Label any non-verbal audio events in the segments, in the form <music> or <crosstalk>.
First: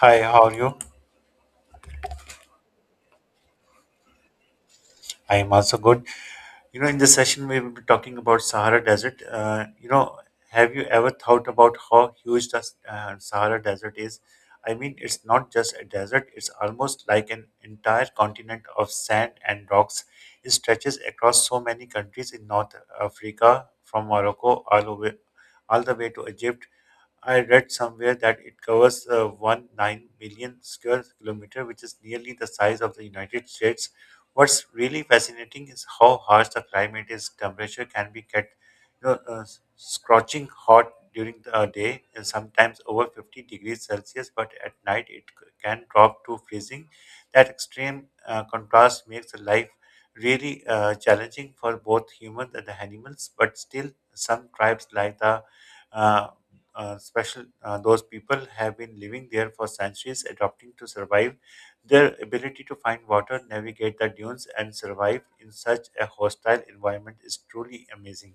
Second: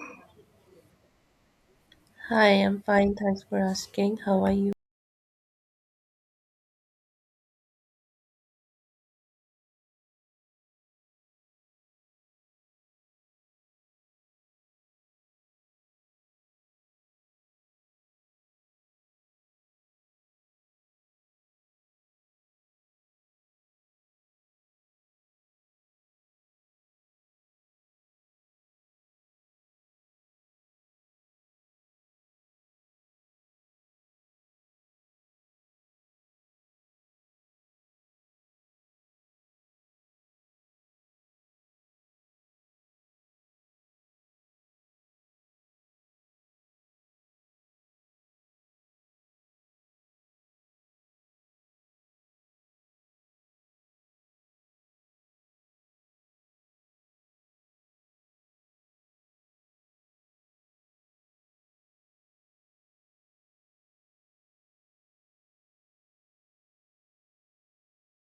Hi, how are you? Hi, I'm fine. Thanks for asking. How are you? I am also good. In this session, we will be talking about Sahara Desert. Have you ever thought about how huge the Sahara Desert is? I mean, it's not just a desert, it's almost like an entire continent of sand and rocks. It stretches across so many countries in North Africa, from Morocco all the way to Egypt. I read somewhere that it covers 1.9 million square kilometer, which is nearly the size of the United States. What's really fascinating is how harsh the climate is. Temperature can be get, you know, Scorching hot during the day and sometimes over 50 degrees Celsius, but at night it can drop to freezing. That extreme contrast makes life really challenging for both humans and the animals, but still some tribes like the uh, special. Those people have been living there for centuries, adapting to survive. Their ability to find water, navigate the dunes, and survive in such a hostile environment is truly amazing.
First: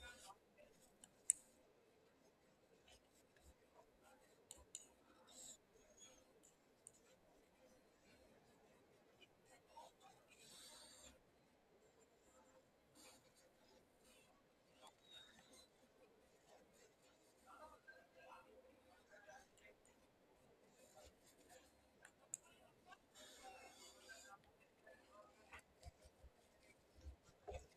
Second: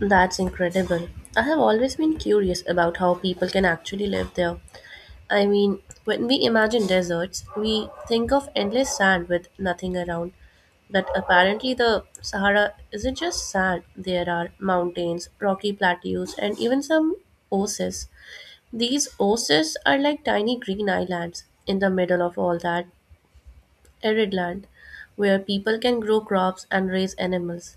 That's incredible. I have always been curious about how people can actually live there. I mean, when we imagine deserts, we think of endless sand with nothing around. But apparently, the Sahara isn't just sand, there are mountains, rocky plateaus, and even some oases. These oases are like tiny green islands in the middle of all that arid land where people can grow crops and raise animals.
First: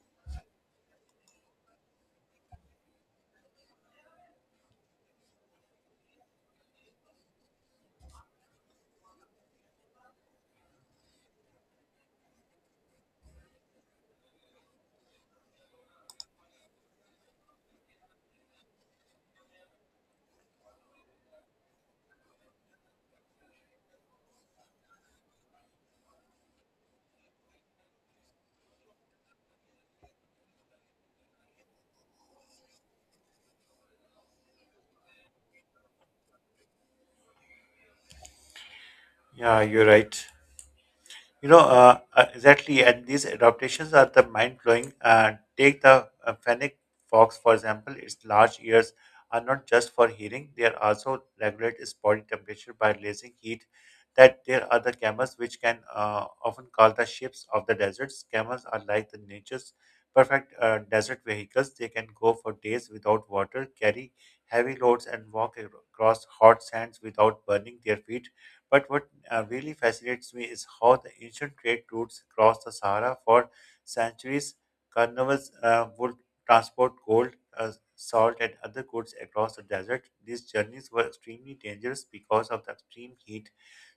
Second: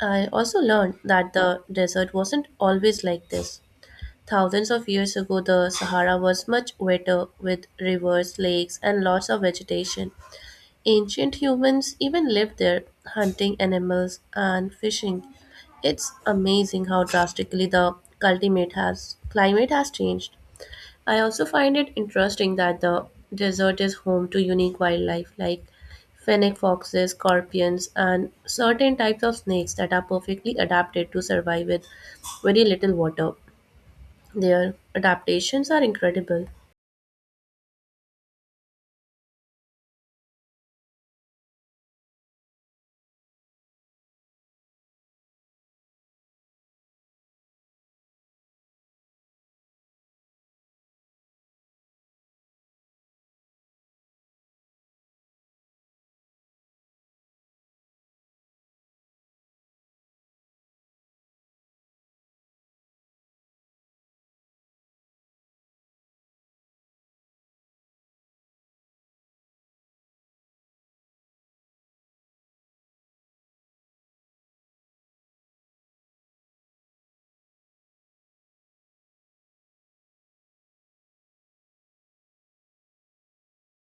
I also learned that the desert wasn't always like this. Thousands of years ago, the Sahara was much wetter with rivers, lakes, and lots of vegetation. Ancient humans even lived there, hunting animals and fishing. It's amazing how drastically the climate has changed. I also find it interesting that the desert is home to unique wildlife like fennec foxes, scorpions, and certain types of snakes that are perfectly adapted to survive with very little water. Their adaptations are incredible. Yeah, you're right. Exactly, and these adaptations are the mind-blowing. Take the fennec fox, for example. Its large ears are not just for hearing; they are also regulate its body temperature by releasing heat. That there are the camels, which can often called the ships of the deserts. Camels are like the nature's perfect desert vehicles. They can go for days without water, carry heavy loads, and walk across hot sands without burning their feet. But what really fascinates me is how the ancient trade routes across the Sahara for centuries, carnivals would transport gold, salt, and other goods across the desert. These journeys were extremely dangerous because of the extreme heat,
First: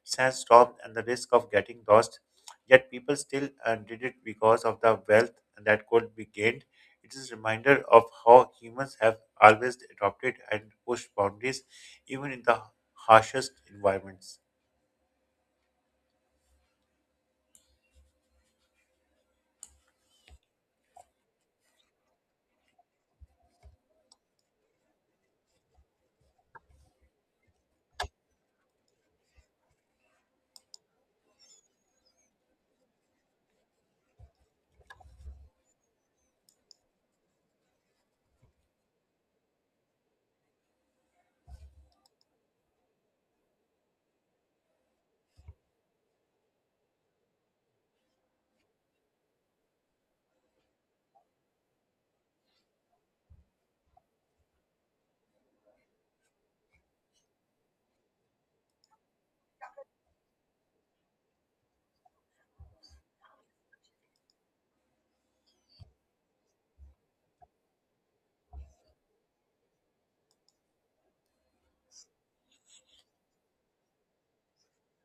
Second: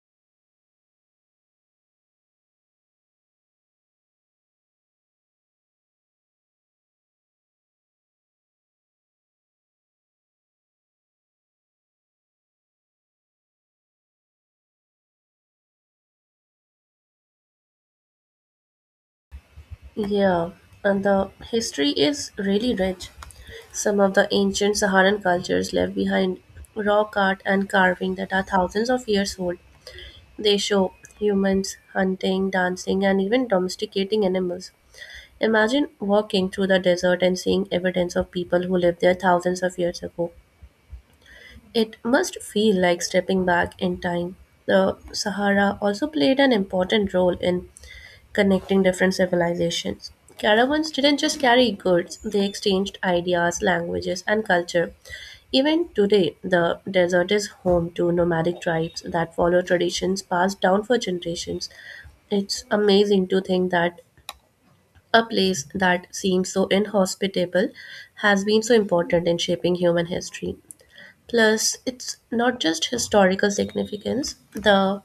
sandstorm, and the risk of getting lost. Yet people still did it because of the wealth that could be gained. It is a reminder of how humans have always adopted and pushed boundaries, even in the harshest environments. Yeah, and the history is really rich. Some of the ancient Saharan cultures left behind rock art and carving that are thousands of years old. They show humans hunting, dancing, and even domesticating animals. Imagine walking through the desert and seeing evidence of people who lived there thousands of years ago. It must feel like stepping back in time. The Sahara also played an important role in connecting different civilizations. Caravans didn't just carry goods, they exchanged ideas, languages, and culture. Even today, the desert is home to nomadic tribes that follow traditions passed down for generations. It's amazing to think that a place that seems so inhospitable has been so important in shaping human history. Plus, it's not just historical significance, the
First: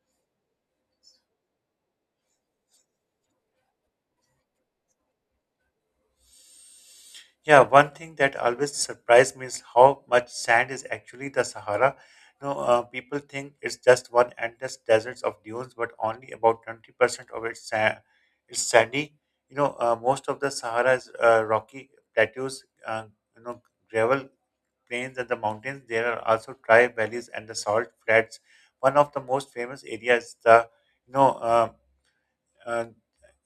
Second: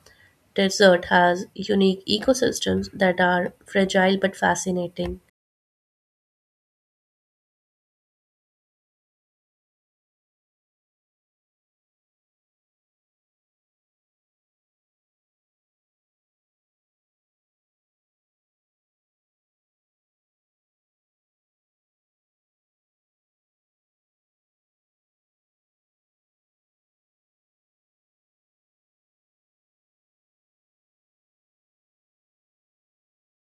desert has unique ecosystems that are fragile but fascinating. Yeah, one thing that always surprised me is how much sand is actually the Sahara. People think it's just one endless deserts of dunes, but only about 20% of it's sandy. Most of the Sahara is rocky plateaus, you know, gravel plains and the mountains. There are also dry valleys and the salt flats. One of the most famous areas is the, you know, uh,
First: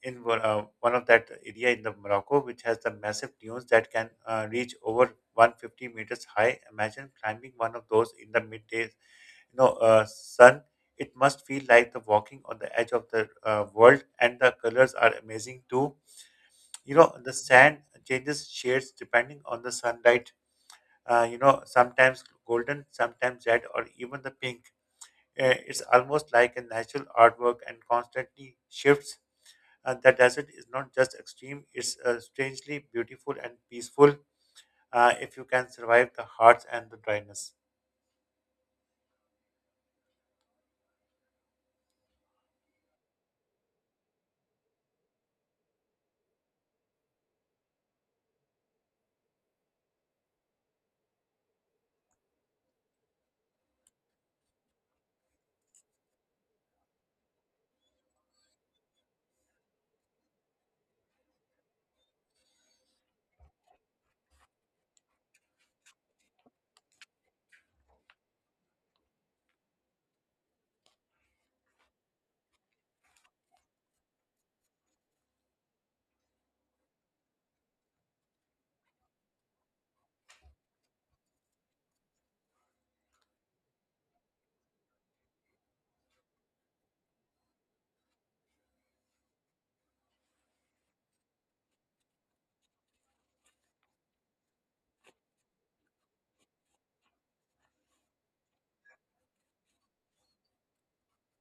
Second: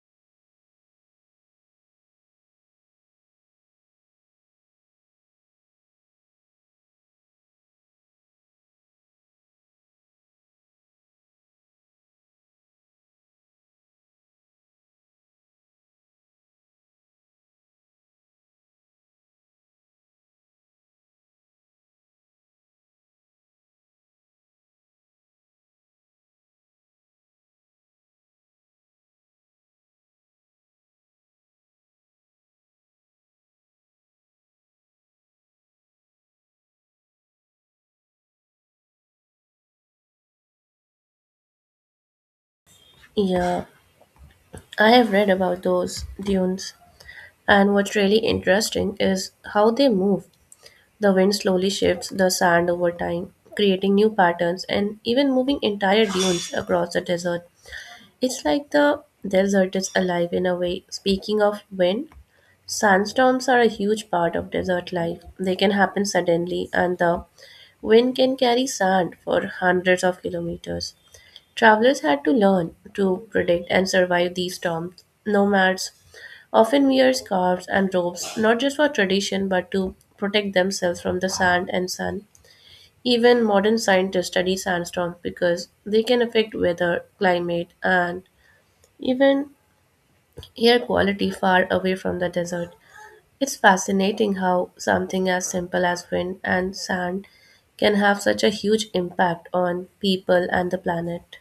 in one- one of that area in the Morocco, which has the massive dunes that can reach over 150 meters high. Imagine climbing one of those in the midday, sun. It must feel like the walking on the edge of the world, and the colors are amazing too. You know, the sand changes shades depending on the sunlight. Sometimes golden, sometimes red, or even the pink. It's almost like a natural artwork and constantly shifts. The desert is not just extreme, it's strangely beautiful and peaceful, if you can survive the hearts and the dryness. Yeah, I have read about those dunes, and what's really interesting is how they move. The wind slowly shifts the sand over time, creating new patterns and even moving entire dunes across the desert. It's like the desert is alive in a way. Speaking of wind, sandstorms are a huge part of desert life. They can happen suddenly, and the wind can carry sand for hundreds of kilometers. Travelers had to learn to predict and survive these storms. Nomads often wear scarves and robes, not just for tradition, but to protect themselves from the sand and sun. Even modern scientists study sandstorms because they can affect weather, climate, and even air quality far away from the desert. It's fascinating how something as simple as wind and sand can have such a huge impact on people and the planet.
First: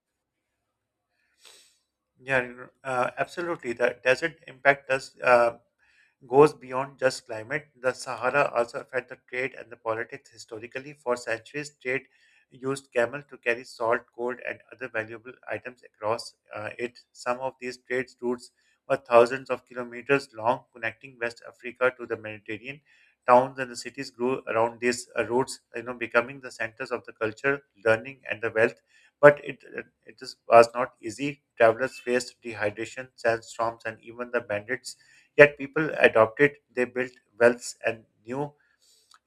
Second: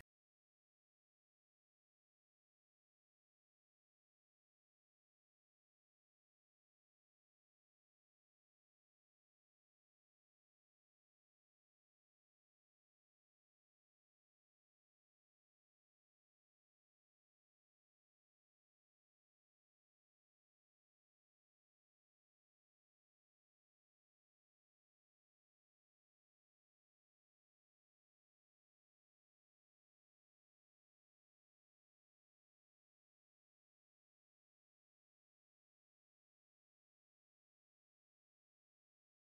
Absolutely. The desert impact does goes beyond just climate. The Sahara also affect the trade and the politics historically. For centuries, trade used camel to carry salt, gold, and other valuable items across it. Some of these trade routes were thousands of kilometers long, connecting West Africa to the Mediterranean. Towns and the cities grew around these routes, you know, becoming the centers of the culture, learning, and the wealth. But it was not easy. Travelers faced dehydration, sandstorms, and even the bandits. Yet people adopted, they built wells and knew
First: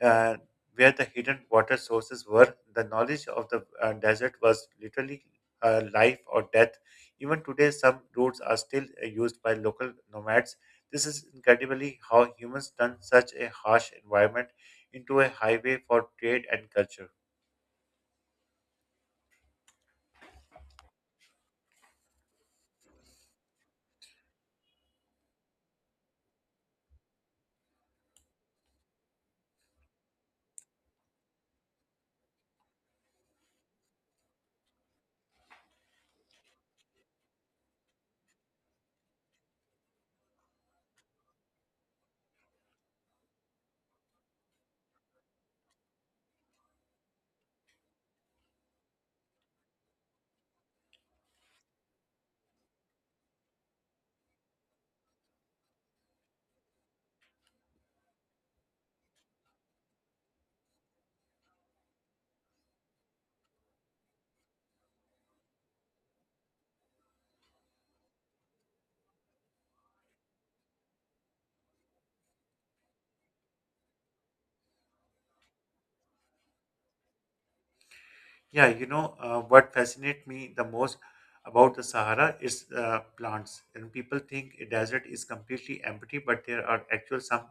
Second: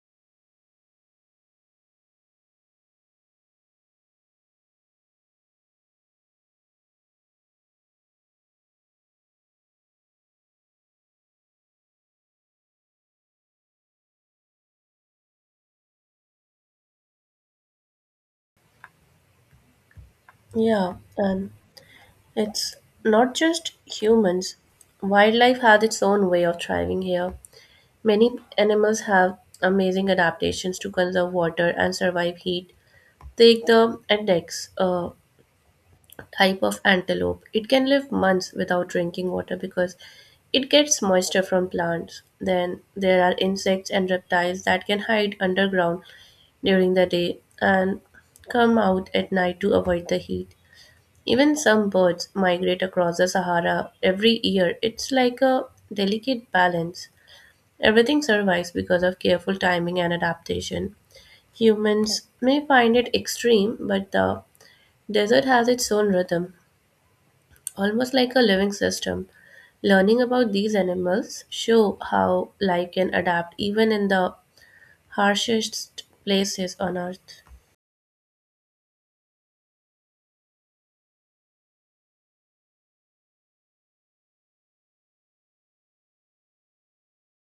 uh, where the hidden water sources were. The knowledge of the desert was literally life or death. Even today, some routes are still used by local nomads. This is incredibly how humans turned such a harsh environment into a highway for trade and culture. Yeah, and it's not just humans. Wildlife has its own way of thriving here. Many animals have amazing adaptations to conserve water and survive heat. Take the index, type of antelope. It can live months without drinking water because it gets moisture from plants. Then there are insects and reptiles that can hide underground during the day and come out at night to avoid the heat. Even some birds migrate across the Sahara every year. It's like a delicate balance. Everything survives because of careful timing and adaptation. Humans may find it extreme, but the desert has its own rhythm almost like a living system. Learning about these animals show how life can adapt even in the harshest places on earth. What fascinates me the most about the Sahara is plants. And people think a desert is completely empty, but there are actual some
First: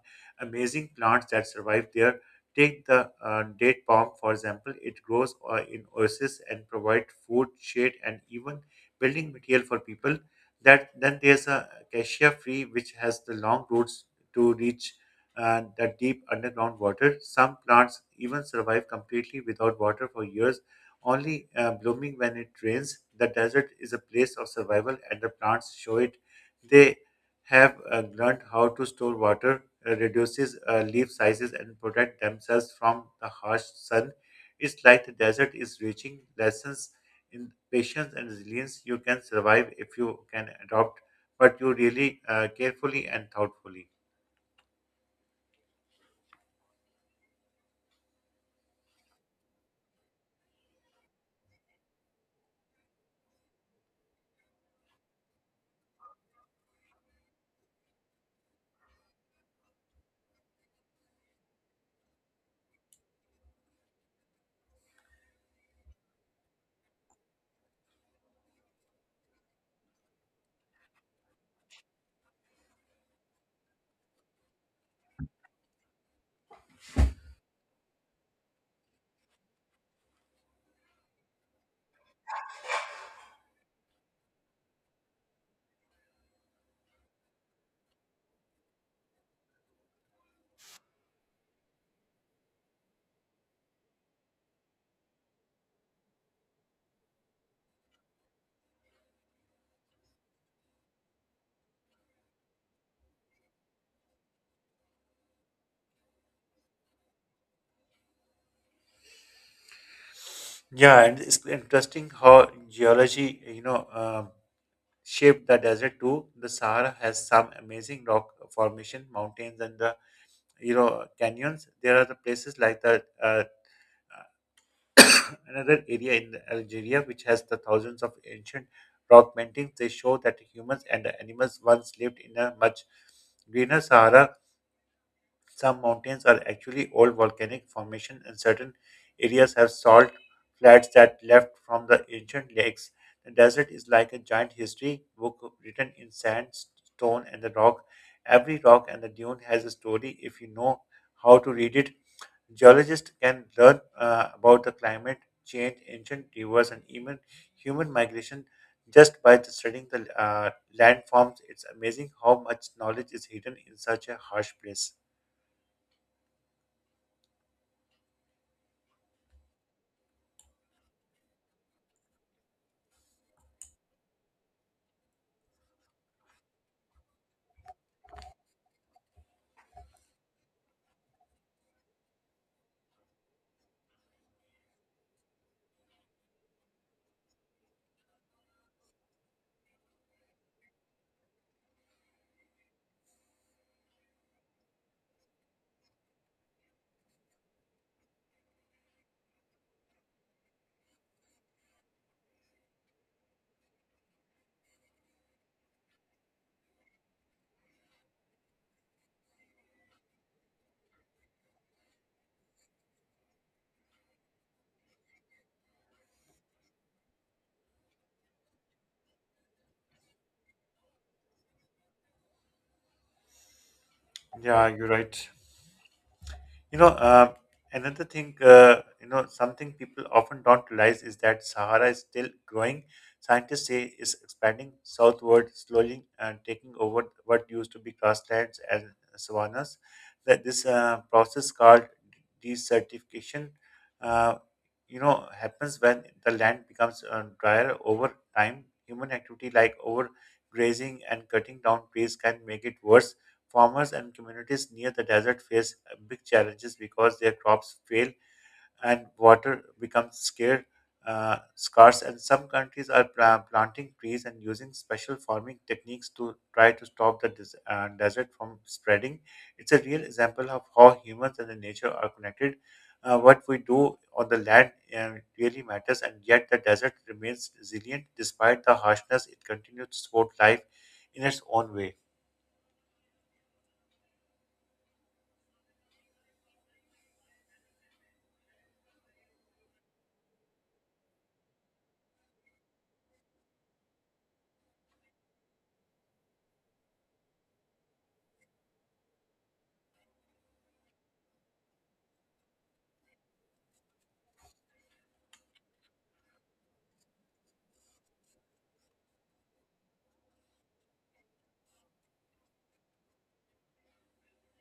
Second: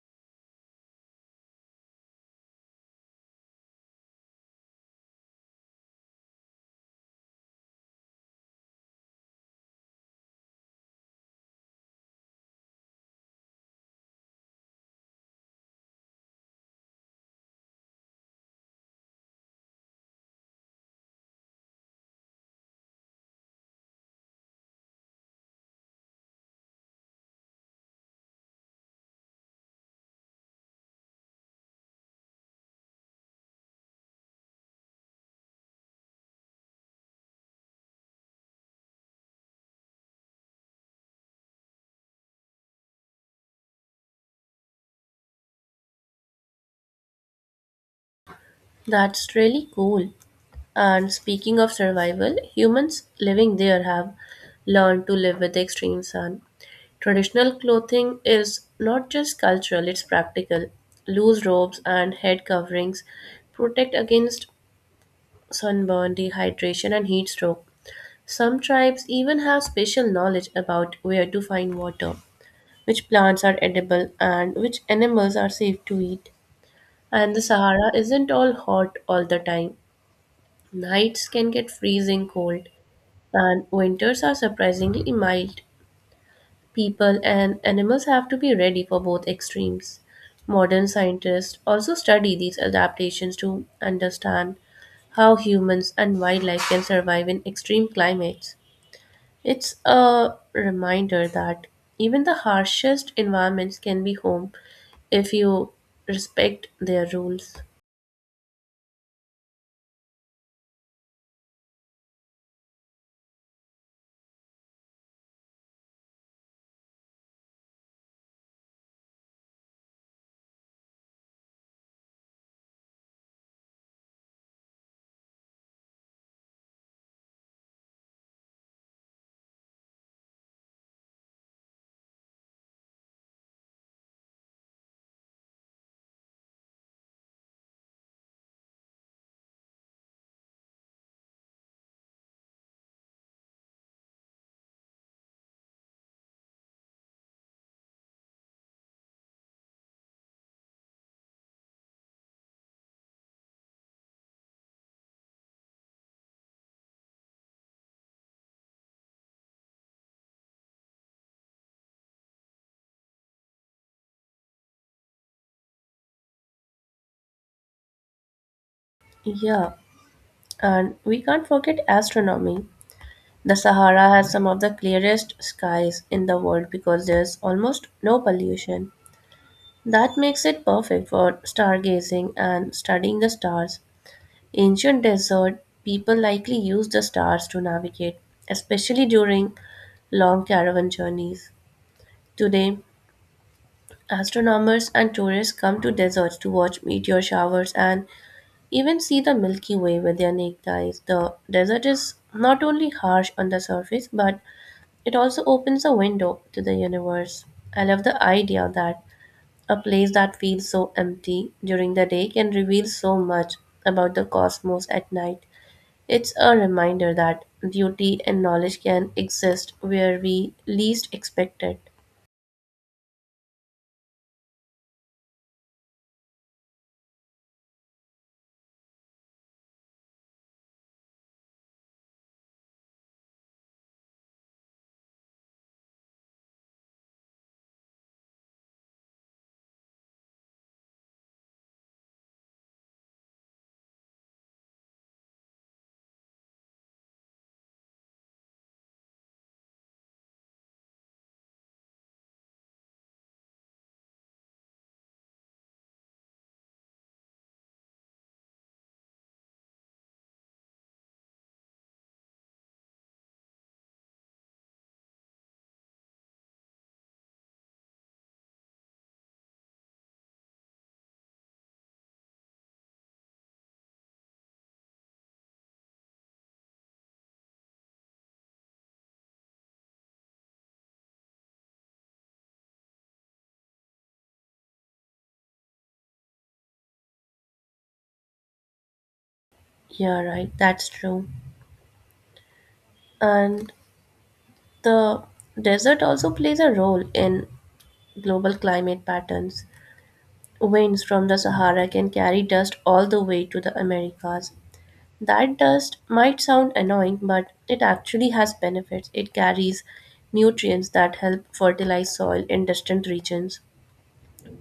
amazing plants that survive there. Take the date palm, for example. It grows in oases and provide food, shade, and even building material for people. That then there's a cassia tree, which has the long roots to reach the deep underground water. Some plants even survive completely without water for years, only blooming when it rains. The desert is a place of survival, and the plants show it. They have learned how to store water, reduces leaf sizes, and protect themselves from the harsh sun. It's like the desert is reaching lessons in patience and resilience. You can survive if you can adopt, but you really carefully and thoughtfully. That's really cool. And speaking of survival, humans living there have learned to live with the extreme sun. Traditional clothing is not just cultural, it's practical. Loose robes and head coverings protect against sunburn, dehydration, and heat stroke. Some tribes even have special knowledge about where to find water, which plants are edible, and which animals are safe to eat. And the Sahara isn't all hot all the time. Nights can get freezing cold, and winters are surprisingly mild. People and animals have to be ready for both extremes. Modern scientists also study these adaptations to understand how humans and wildlife can survive in extreme climates. It's a reminder that even the harshest environments can be home if you respect their rules. Yeah, and it's interesting how geology, shaped the desert too. The Sahara has some amazing rock formation, mountains, and the, you know, canyons. There are the places like the <coughs> another area in the Algeria which has the thousands of ancient rock paintings. They show that humans and animals once lived in a much greener Sahara. Some mountains are actually old volcanic formations, and certain areas have salt flats that left from the ancient lakes. The desert is like a giant history book written in sand, stone, and the rock. Every rock and the dune has a story if you know how to read it. Geologists can learn about the climate change, ancient rivers, and even human migration just by studying the landforms. It's amazing how much knowledge is hidden in such a harsh place. Yeah, and we can't forget astronomy. The Sahara has some of the clearest skies in the world because there's almost no pollution. That makes it perfect for stargazing and studying the stars. Ancient desert, people likely used the stars to navigate, especially during long caravan journeys. Today, astronomers and tourists come to deserts to watch meteor showers and even see the Milky Way with their naked eyes. The desert is not only harsh on the surface, but it also opens a window to the universe. I love the idea that a place that feels so empty during the day can reveal so much about the cosmos at night. It's a reminder that beauty and knowledge can exist where we least expect it. Yeah, you're right. You know, uh, Another thing, something people often don't realize is that Sahara is still growing. Scientists say it's expanding southward slowly and taking over what used to be grasslands and savannas. That this process called desertification, uh, happens when the land becomes drier over time. Human activity like overgrazing and cutting down trees can make it worse. Farmers and communities near the desert face big challenges because their crops fail and water becomes scarce and some countries are planting trees and using special farming techniques to try to stop the desert from spreading. It's a real example of how humans and the nature are connected. What we do on the land uh, really matters, and yet the desert remains resilient despite the harshness. It continues to support life in its own way. Yeah, right, that's true. And the desert also plays a role in global climate patterns. Winds from the Sahara can carry dust all the way to the Americas. That dust might sound annoying, but it actually has benefits. It carries nutrients that help fertilize soil in distant regions.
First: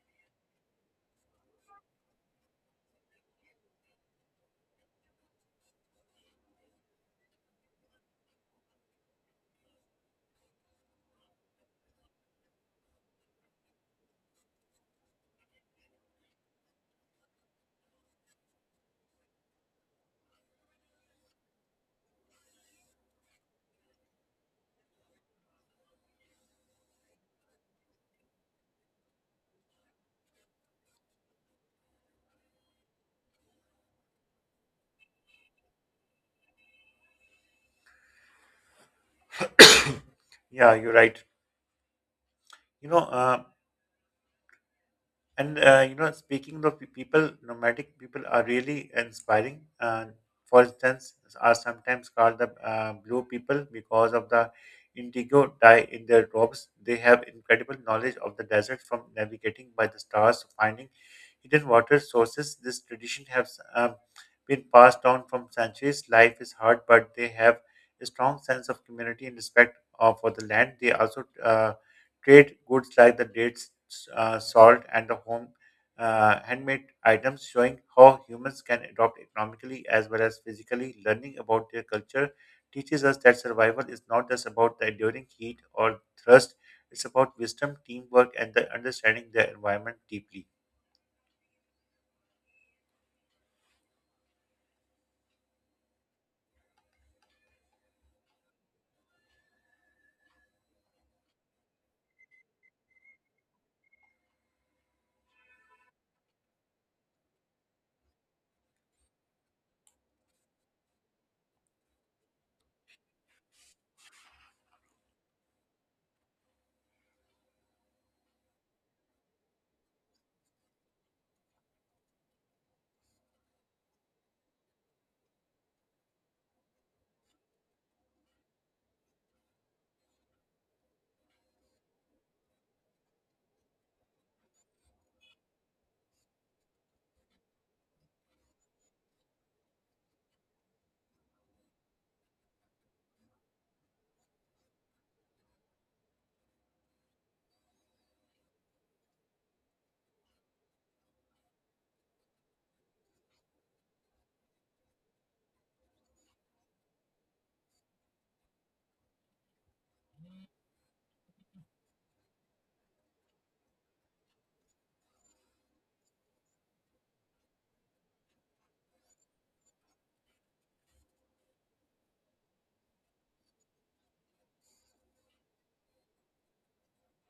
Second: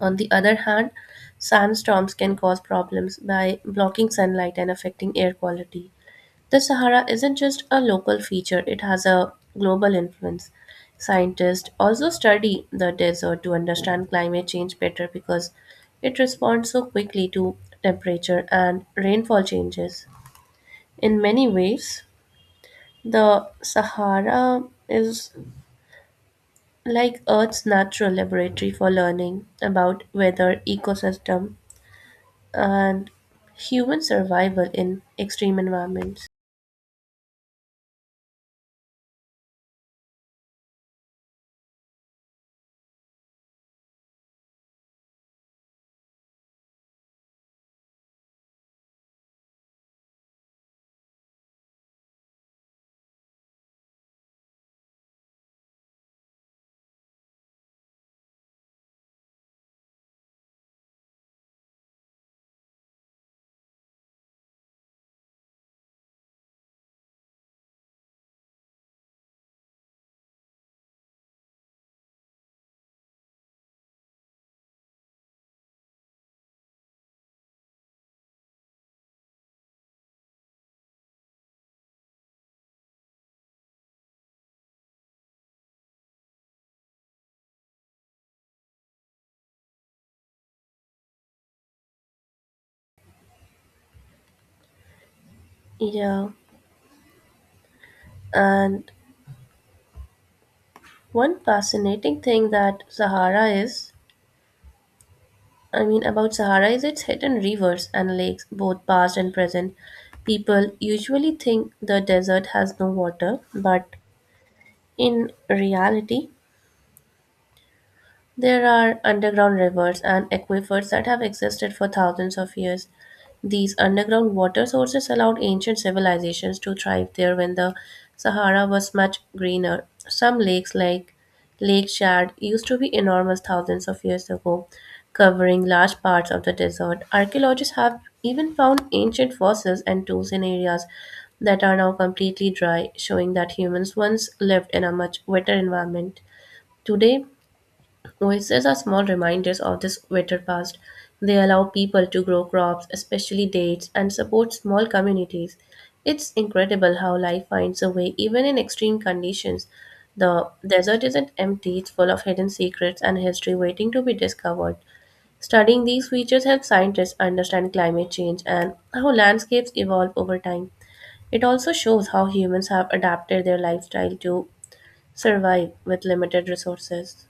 On the other hand, sandstorms can cause problems by blocking sunlight and affecting air quality. The Sahara isn't just a local feature, it has a global influence. Scientists also study the desert to understand climate change better because it responds so quickly to temperature and rainfall changes. In many ways, the Sahara is like Earth's natural laboratory for learning about weather, ecosystem, and human survival in extreme environments. Yeah, you're right. You know, uh, Speaking of people, nomadic people are really inspiring. For instance, are sometimes called the blue people because of the indigo dye in their robes. They have incredible knowledge of the desert from navigating by the stars, to finding Indian water sources. This tradition has been passed down from centuries. Life is hard, but they have a strong sense of community and respect for the land. They also trade goods like the dates, salt, and the home handmade items, showing how humans can adopt economically as well as physically. Learning about their culture teaches us that survival is not just about the enduring heat or thirst. It's about wisdom, teamwork, and the understanding their environment deeply. Yeah, and one fascinating thing that Sahara is, I mean, about Sahara is its hidden rivers and lakes, both past and present. People usually think the desert has no water, but in reality, there are underground rivers and aquifers that have existed for thousands of years. These underground water sources allowed ancient civilizations to thrive there when the Sahara was much greener. Some lakes, like Lake Chad, used to be enormous thousands of years ago, covering large parts of the desert. Archaeologists have even found ancient fossils and tools in areas that are now completely dry, showing that humans once lived in a much wetter environment. Today, oases are small reminders of this better past. They allow people to grow crops, especially dates, and support small communities. It's incredible how life finds a way even in extreme conditions. The desert isn't empty, it's full of hidden secrets and history waiting to be discovered. Studying these features helps scientists understand climate change and how landscapes evolve over time. It also shows how humans have adapted their lifestyle to survive with limited resources.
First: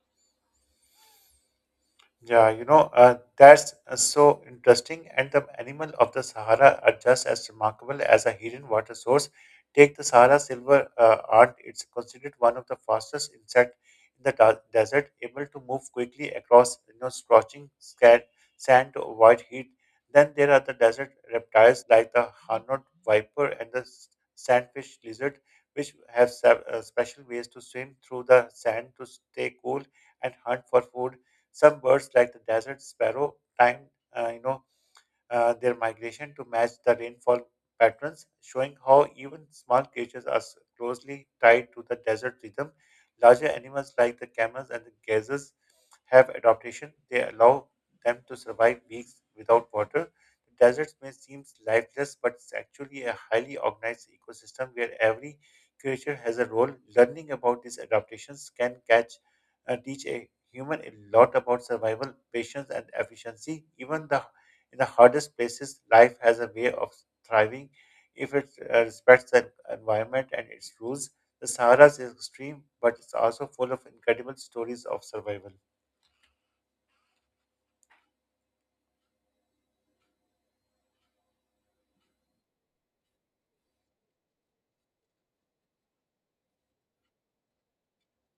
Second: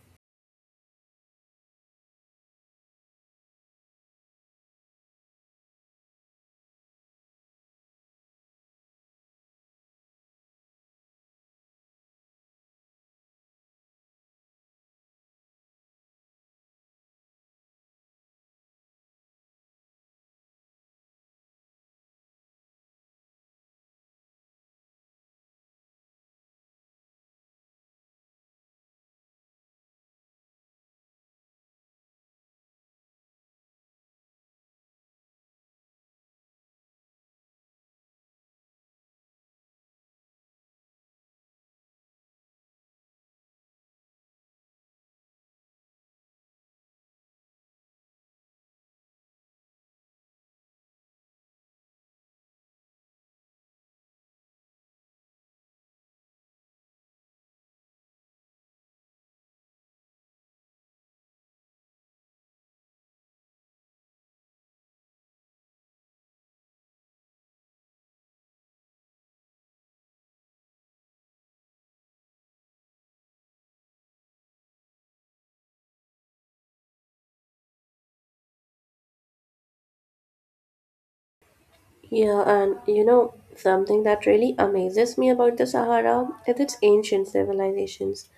That's so interesting. And the animal of the Sahara are just as remarkable as a hidden water source. Take the Sahara silver ant. It's considered one of the fastest insect in the desert, able to move quickly across, you know, scorching sand to avoid heat. Then there are the desert reptiles like the Hanod viper and the sandfish lizard, which have special ways to swim through the sand to stay cool and hunt for food. Some birds like the desert sparrow, time, uh, you know, their migration to match the rainfall patterns, showing how even small creatures are closely tied to the desert rhythm. Larger animals like the camels and the gazelles have adaptation. They allow them to survive weeks without water. The desert may seem lifeless, but it's actually a highly organized ecosystem where every creature has a role. Learning about these adaptations can catch teach a human a lot about survival, patience, and efficiency. Even the in the hardest places, life has a way of thriving if it respects the environment and its rules. The Sahara is extreme, but it's also full of incredible stories of survival. Yeah, and you know, something that really amazes me about the Sahara is its ancient civilizations.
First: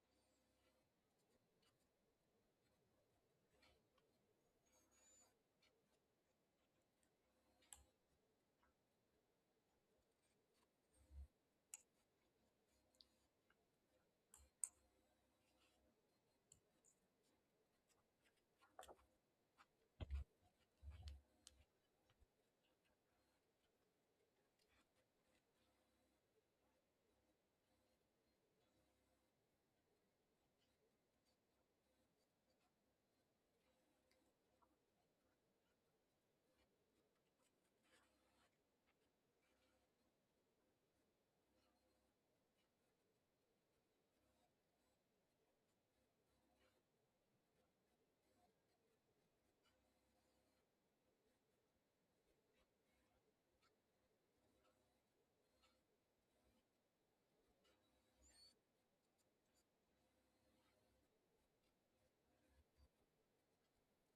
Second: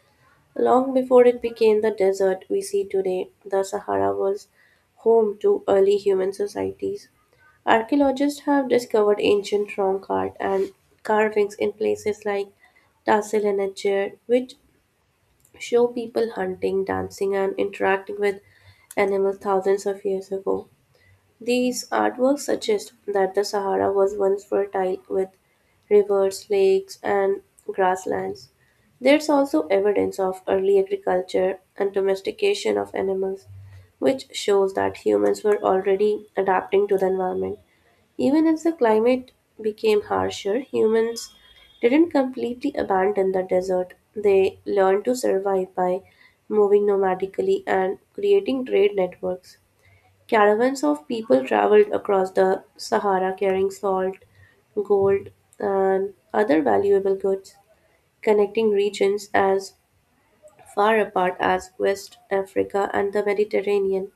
Long before it became the desert we see today, the Sahara was home to early human societies. Archaeologists have discovered ancient trunk art and carvings in places like Tassel and Ajjer, which show people hunting, dancing, and interacting with animals thousands of years ago. These artworks suggest that the Sahara was once fertile with rivers, lakes, and grasslands. There's also evidence of early agriculture and domestication of animals, which shows that humans were already adapting to the environment. Even as the climate became harsher, humans didn't completely abandon the desert. They learned to survive by moving nomadically and creating trade networks. Caravans of people traveled across the Sahara carrying salt, gold, and other valuable goods, connecting regions as far apart as West Africa and the Mediterranean.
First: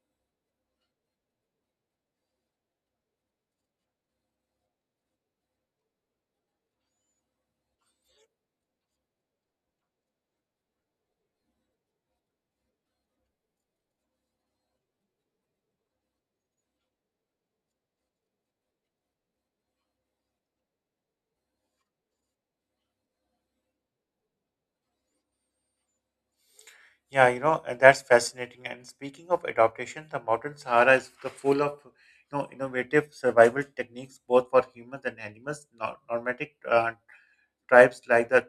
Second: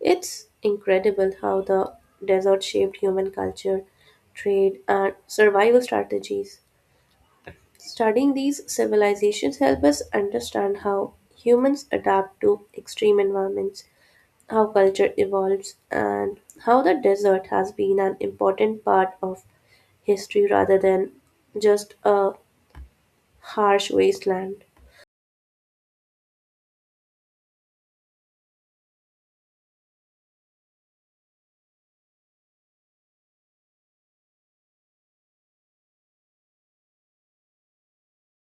It's incredible how the desert shaped human culture, trade, and survival strategies. Studying these civilizations help us understand how humans adapt to extreme environments, how culture evolves, and how the desert has been an important part of history rather than just a harsh wasteland. Yeah, you know, and that's fascinating. And speaking of adaptation, the modern Sahara is the full of, you know, innovative survival techniques, both for humans and animals. Nomadic tribes like the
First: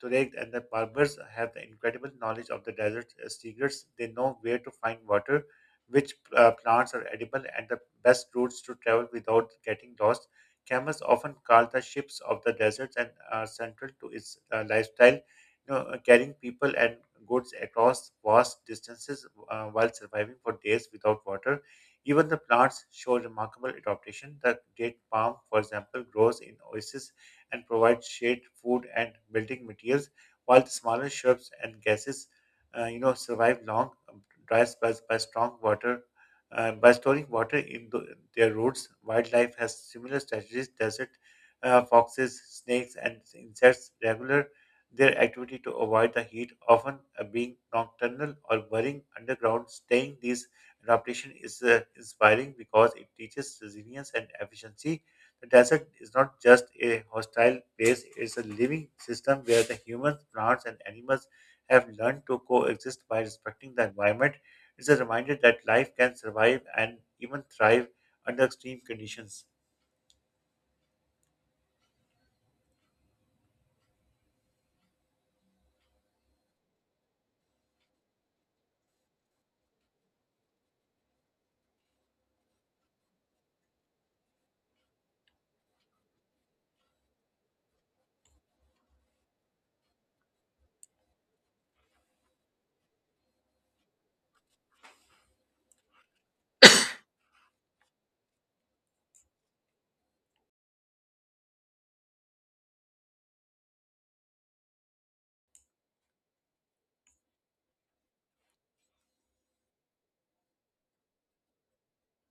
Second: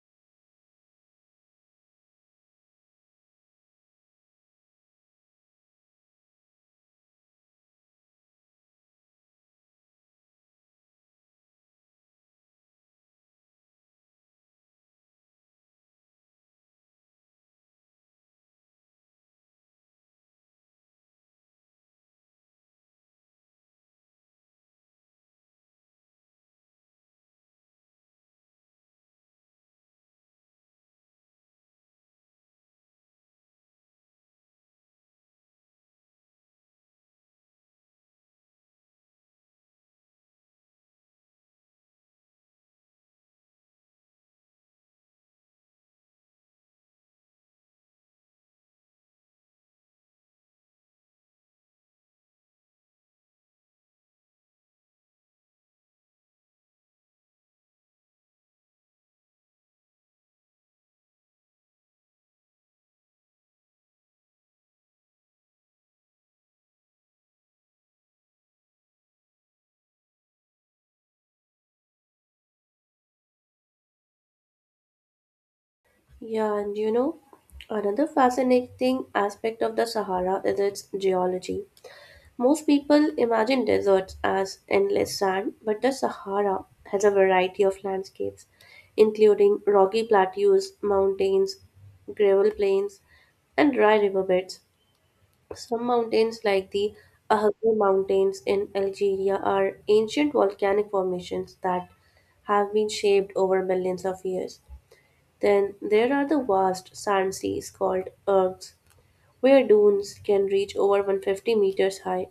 Tuareg and the Berbers have the incredible knowledge of the desert secrets. They know where to find water, which plants are edible, and the best routes to travel without getting lost. Camels often call the ships of the deserts and are central to its lifestyle, you know, carrying people and goods across vast distances while surviving for days without water. Even the plants show remarkable adaptation. The date palm, for example, grows in oases and provide shade, food, and building materials, while the smaller shrubs and gases, survive long droughts by strong water. By storing water in the, their roots, wildlife has similar strategies. Desert foxes, snakes, and insects regular their activity to avoid the heat, often being nocturnal or burrowing underground. Staying these adaptation is inspiring because it teaches resilience and efficiency. The desert is not just a hostile place, it's a living system where the humans, plants, and animals have learned to coexist by respecting the environment. It's a reminder that life can survive and even thrive under extreme conditions. Yeah, and you know, another fascinating aspect of the Sahara is its geology. Most people imagine deserts as endless sand, but the Sahara has a variety of landscapes, including rocky plateaus, mountains, gravel plains, and dry riverbeds. Some mountains, like the Ahaggar Mountains in Algeria, are ancient volcanic formations that have been shaped over millions of years. Then there are the vast sand seas called ergs, where dunes can reach over 150 meters high.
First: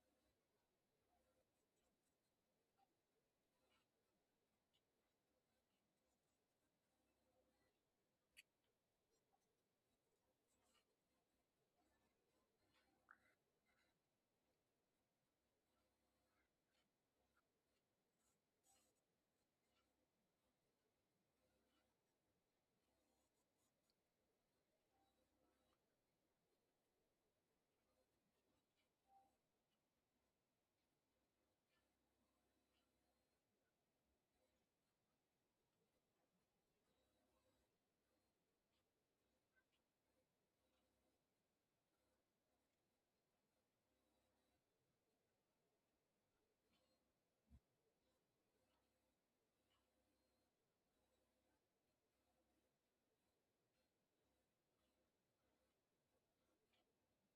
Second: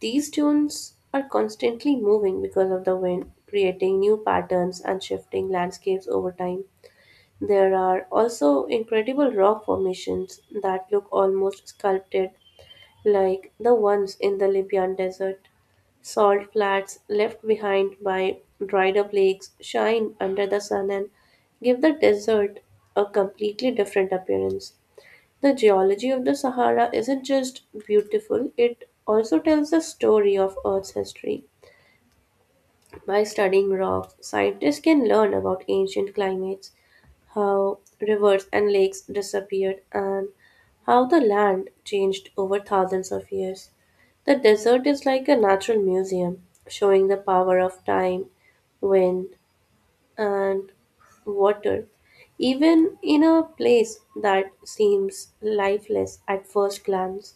These dunes are constantly moving because of the wind, creating new patterns and shifting landscapes over time. There are also incredible rock formations that look almost sculpted like the ones in the Libyan desert. Salt flats left behind by dried up lakes shine under the sun and give the desert a completely different appearance. The geology of the Sahara isn't just beautiful, it also tells the story of Earth's history. By studying rocks, scientists can learn about ancient climates, how rivers and lakes disappeared, and how the land changed over thousands of years. The desert is like a natural museum, showing the power of time, wind, and water, even in a place that seems lifeless at first glance.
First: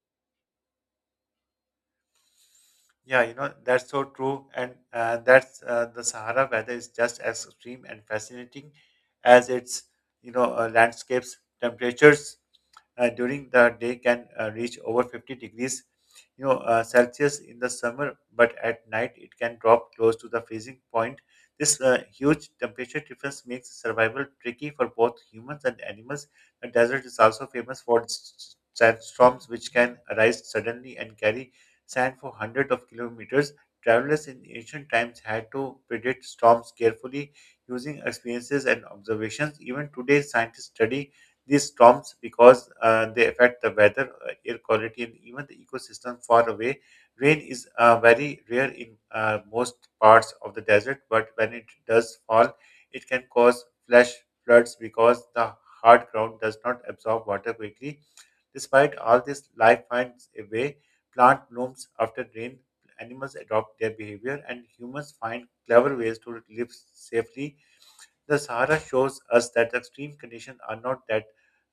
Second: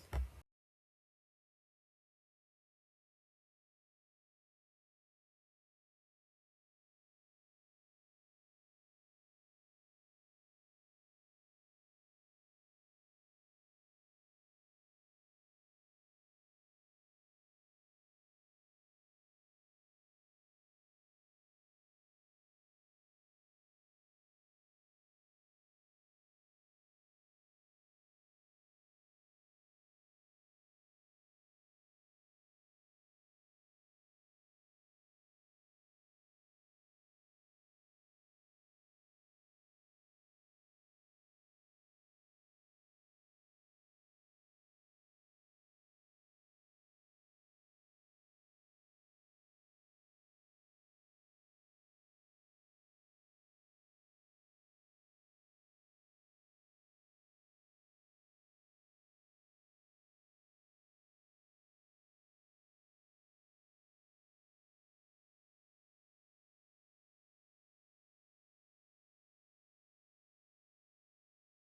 Yeah, you know, that's so true. And that's the Sahara weather is just as extreme and fascinating as its, landscapes. Temperatures during the day can reach over 50 degrees, Celsius in the summer, but at night it can drop close to the freezing point. This huge temperature difference makes survival tricky for both humans and animals. The desert is also famous for sandstorms, which can arise suddenly and carry sand for hundreds of kilometers. Travelers in ancient times had to predict storms carefully using experiences and observations. Even today, scientists study these storms because they affect the weather, air quality, and even the ecosystem far away. Rain is very rare in most parts of the desert, but when it does fall, it can cause flash floods because the hard ground does not absorb water quickly. Despite all this, life finds a way, plant blooms after rain, animals adopt their behavior, and humans find clever ways to live safely. The Sahara shows us that extreme conditions are not that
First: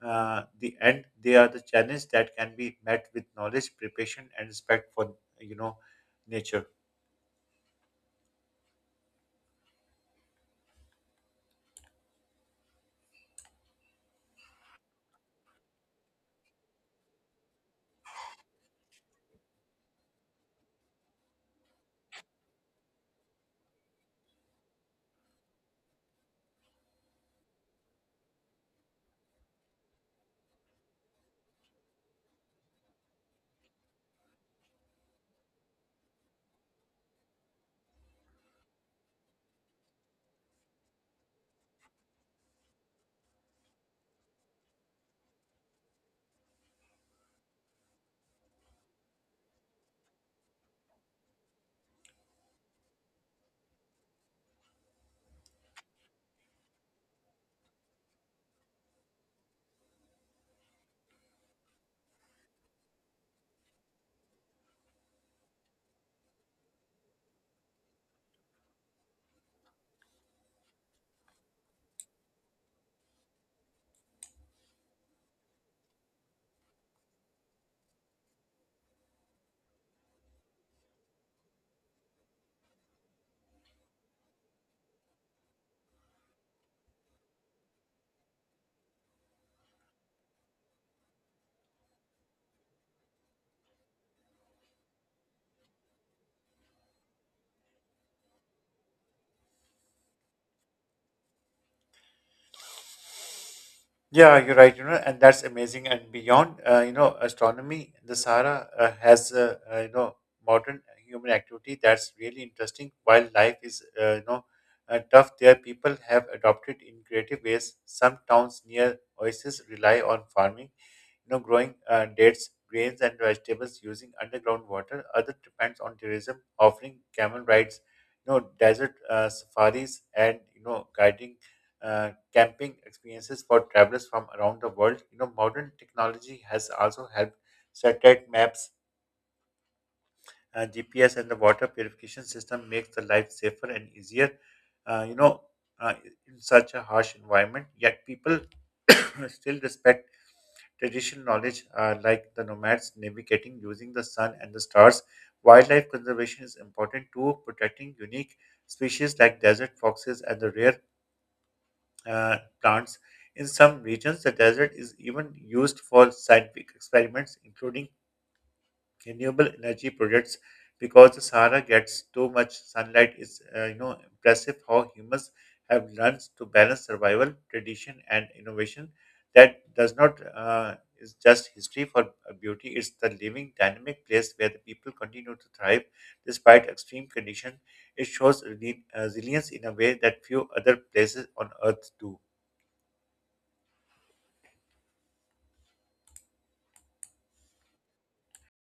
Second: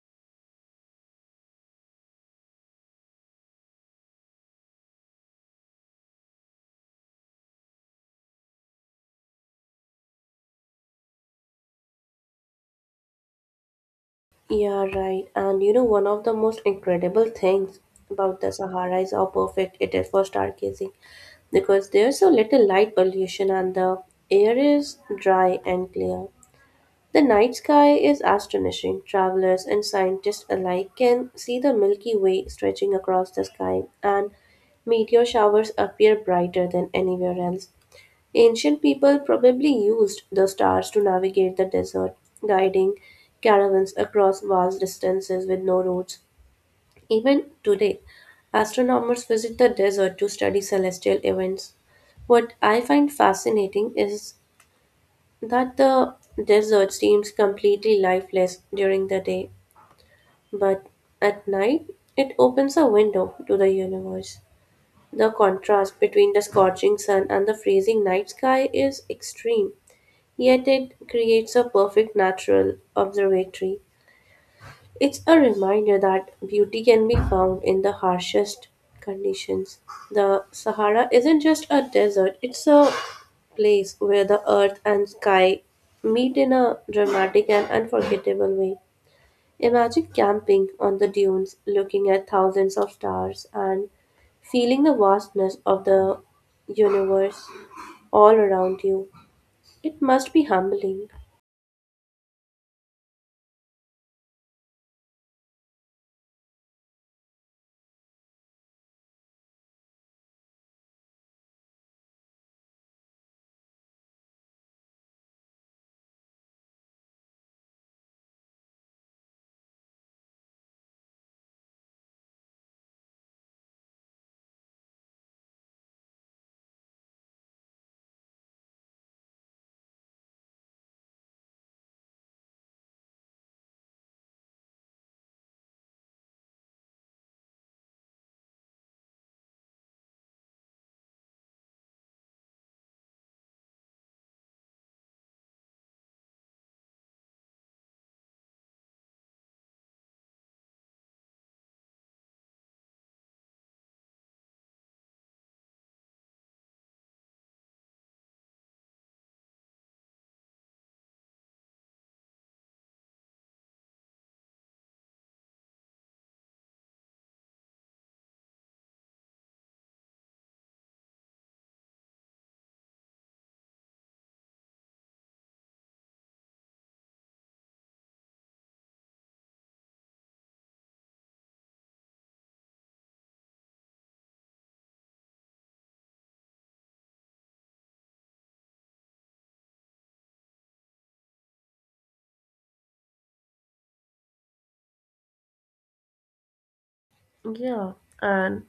the end; they are the challenge that can be met with knowledge, preparation, and respect for you know nature. Yeah, right. And you know, one of the most incredible things about the Sahara is how perfect it is for stargazing because there's so little light pollution and the air is dry and clear. The night sky is astonishing. Travelers and scientists alike can see the Milky Way stretching across the sky, and meteor showers appear brighter than anywhere else. Ancient people probably used the stars to navigate the desert, guiding caravans across vast distances with no roads. Even today, astronomers visit the desert to study celestial events. What I find fascinating is that the desert seems completely lifeless during the day, but at night it opens a window to the universe. The contrast between the scorching sun and the freezing night sky is extreme. Yet it creates a perfect natural observatory. It's a reminder that beauty can be found in the harshest conditions. The Sahara isn't just a desert, it's a place where the earth and sky meet in a dramatic and unforgettable way. Imagine camping on the dunes, looking at thousands of stars, and feeling the vastness of the universe all around you. It must be humbling. Yeah, you're right. You know, and that's amazing. And beyond, astronomy, the Sahara has modern human activity that's really interesting. While life is, tough there, people have adopted in creative ways. Some towns near oases rely on farming, you know, growing dates, grains, and vegetables using underground water. Other depends on tourism, offering camel rides, you know, desert safaris, and you know, guiding camping experiences for travelers from around the world. You know, modern technology has also helped satellite maps, GPS and the water purification system makes the life safer and easier. Uh, you know, uh, in such a harsh environment, yet people <coughs> still respect traditional knowledge like the nomads navigating using the sun and the stars. Wildlife conservation is important too, protecting unique species like desert foxes and the rare plants. In some regions, the desert is even used for scientific experiments, including renewable energy projects because the Sahara gets too much sunlight is impressive how humans have learned to balance survival, tradition, and innovation. That does not is just history for beauty. It's the living, dynamic place where the people continue to thrive despite extreme conditions. It shows resilience in a way that few other places on Earth do. Yeah, and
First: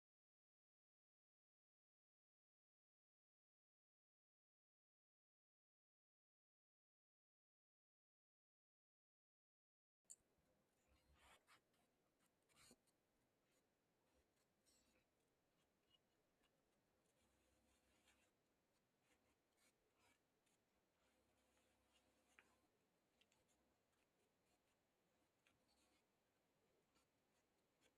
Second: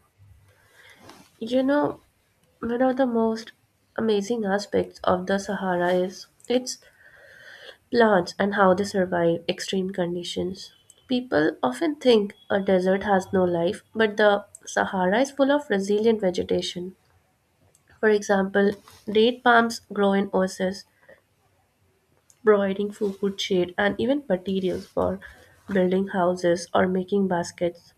you know, one of the most amazing aspects of the Sahara is its plants and how they survive extreme conditions. People often think a desert has no life, but the Sahara is full of resilient vegetation. For example, date palms grow in oases, providing food, shade, and even materials for building houses or making baskets.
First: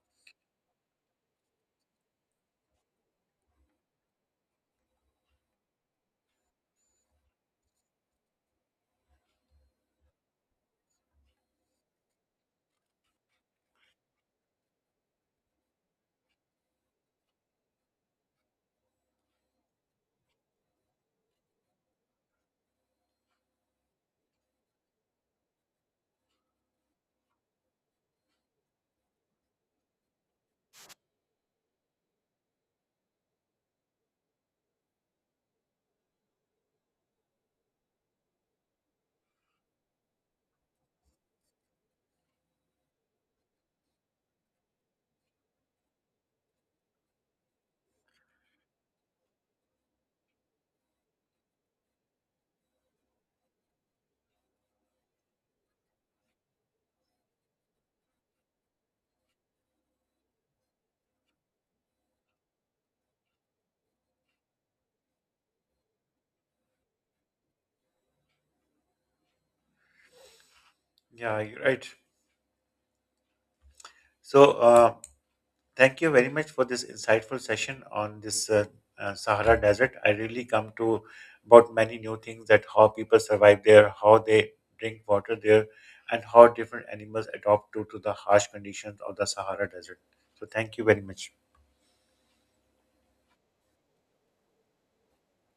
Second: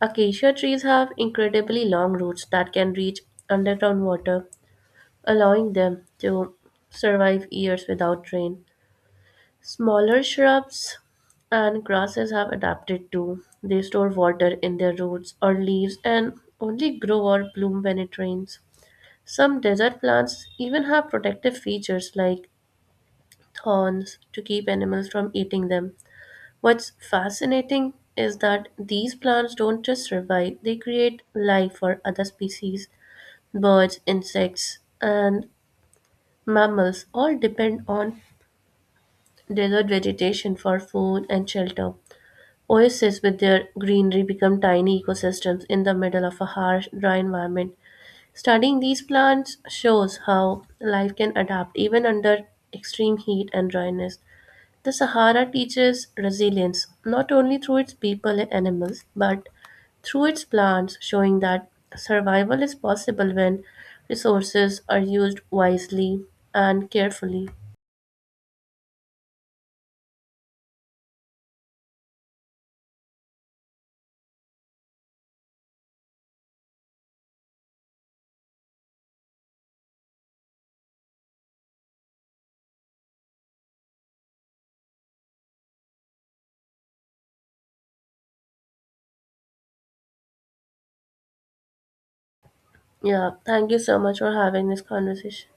Acacia trees have incredibly long roots that can reach underground water, allowing them to survive years without rain. Smaller shrubs and grasses have adapted too. They store water in their roots or leaves and only grow or bloom when it rains. Some desert plants even have protective features like thorns to keep animals from eating them. What's fascinating is that these plants don't just survive, they create life for other species. Birds, insects, and mammals all depend on desert vegetation for food and shelter. Oases with their greenery become tiny ecosystems in the middle of a harsh, dry environment. Studying these plants shows how life can adapt even under extreme heat and dryness. The Sahara teaches resilience not only through its people and animals, but through its plants, showing that survival is possible when resources are used wisely and carefully. Yeah, you're right. So. Thank you very much for this insightful session on this Sahara Desert. I really come to about many new things that how people survive there, how they drink water there, and how different animals adopt to the harsh conditions of the Sahara Desert. So thank you very much. Yeah, thank you so much for having this conversation.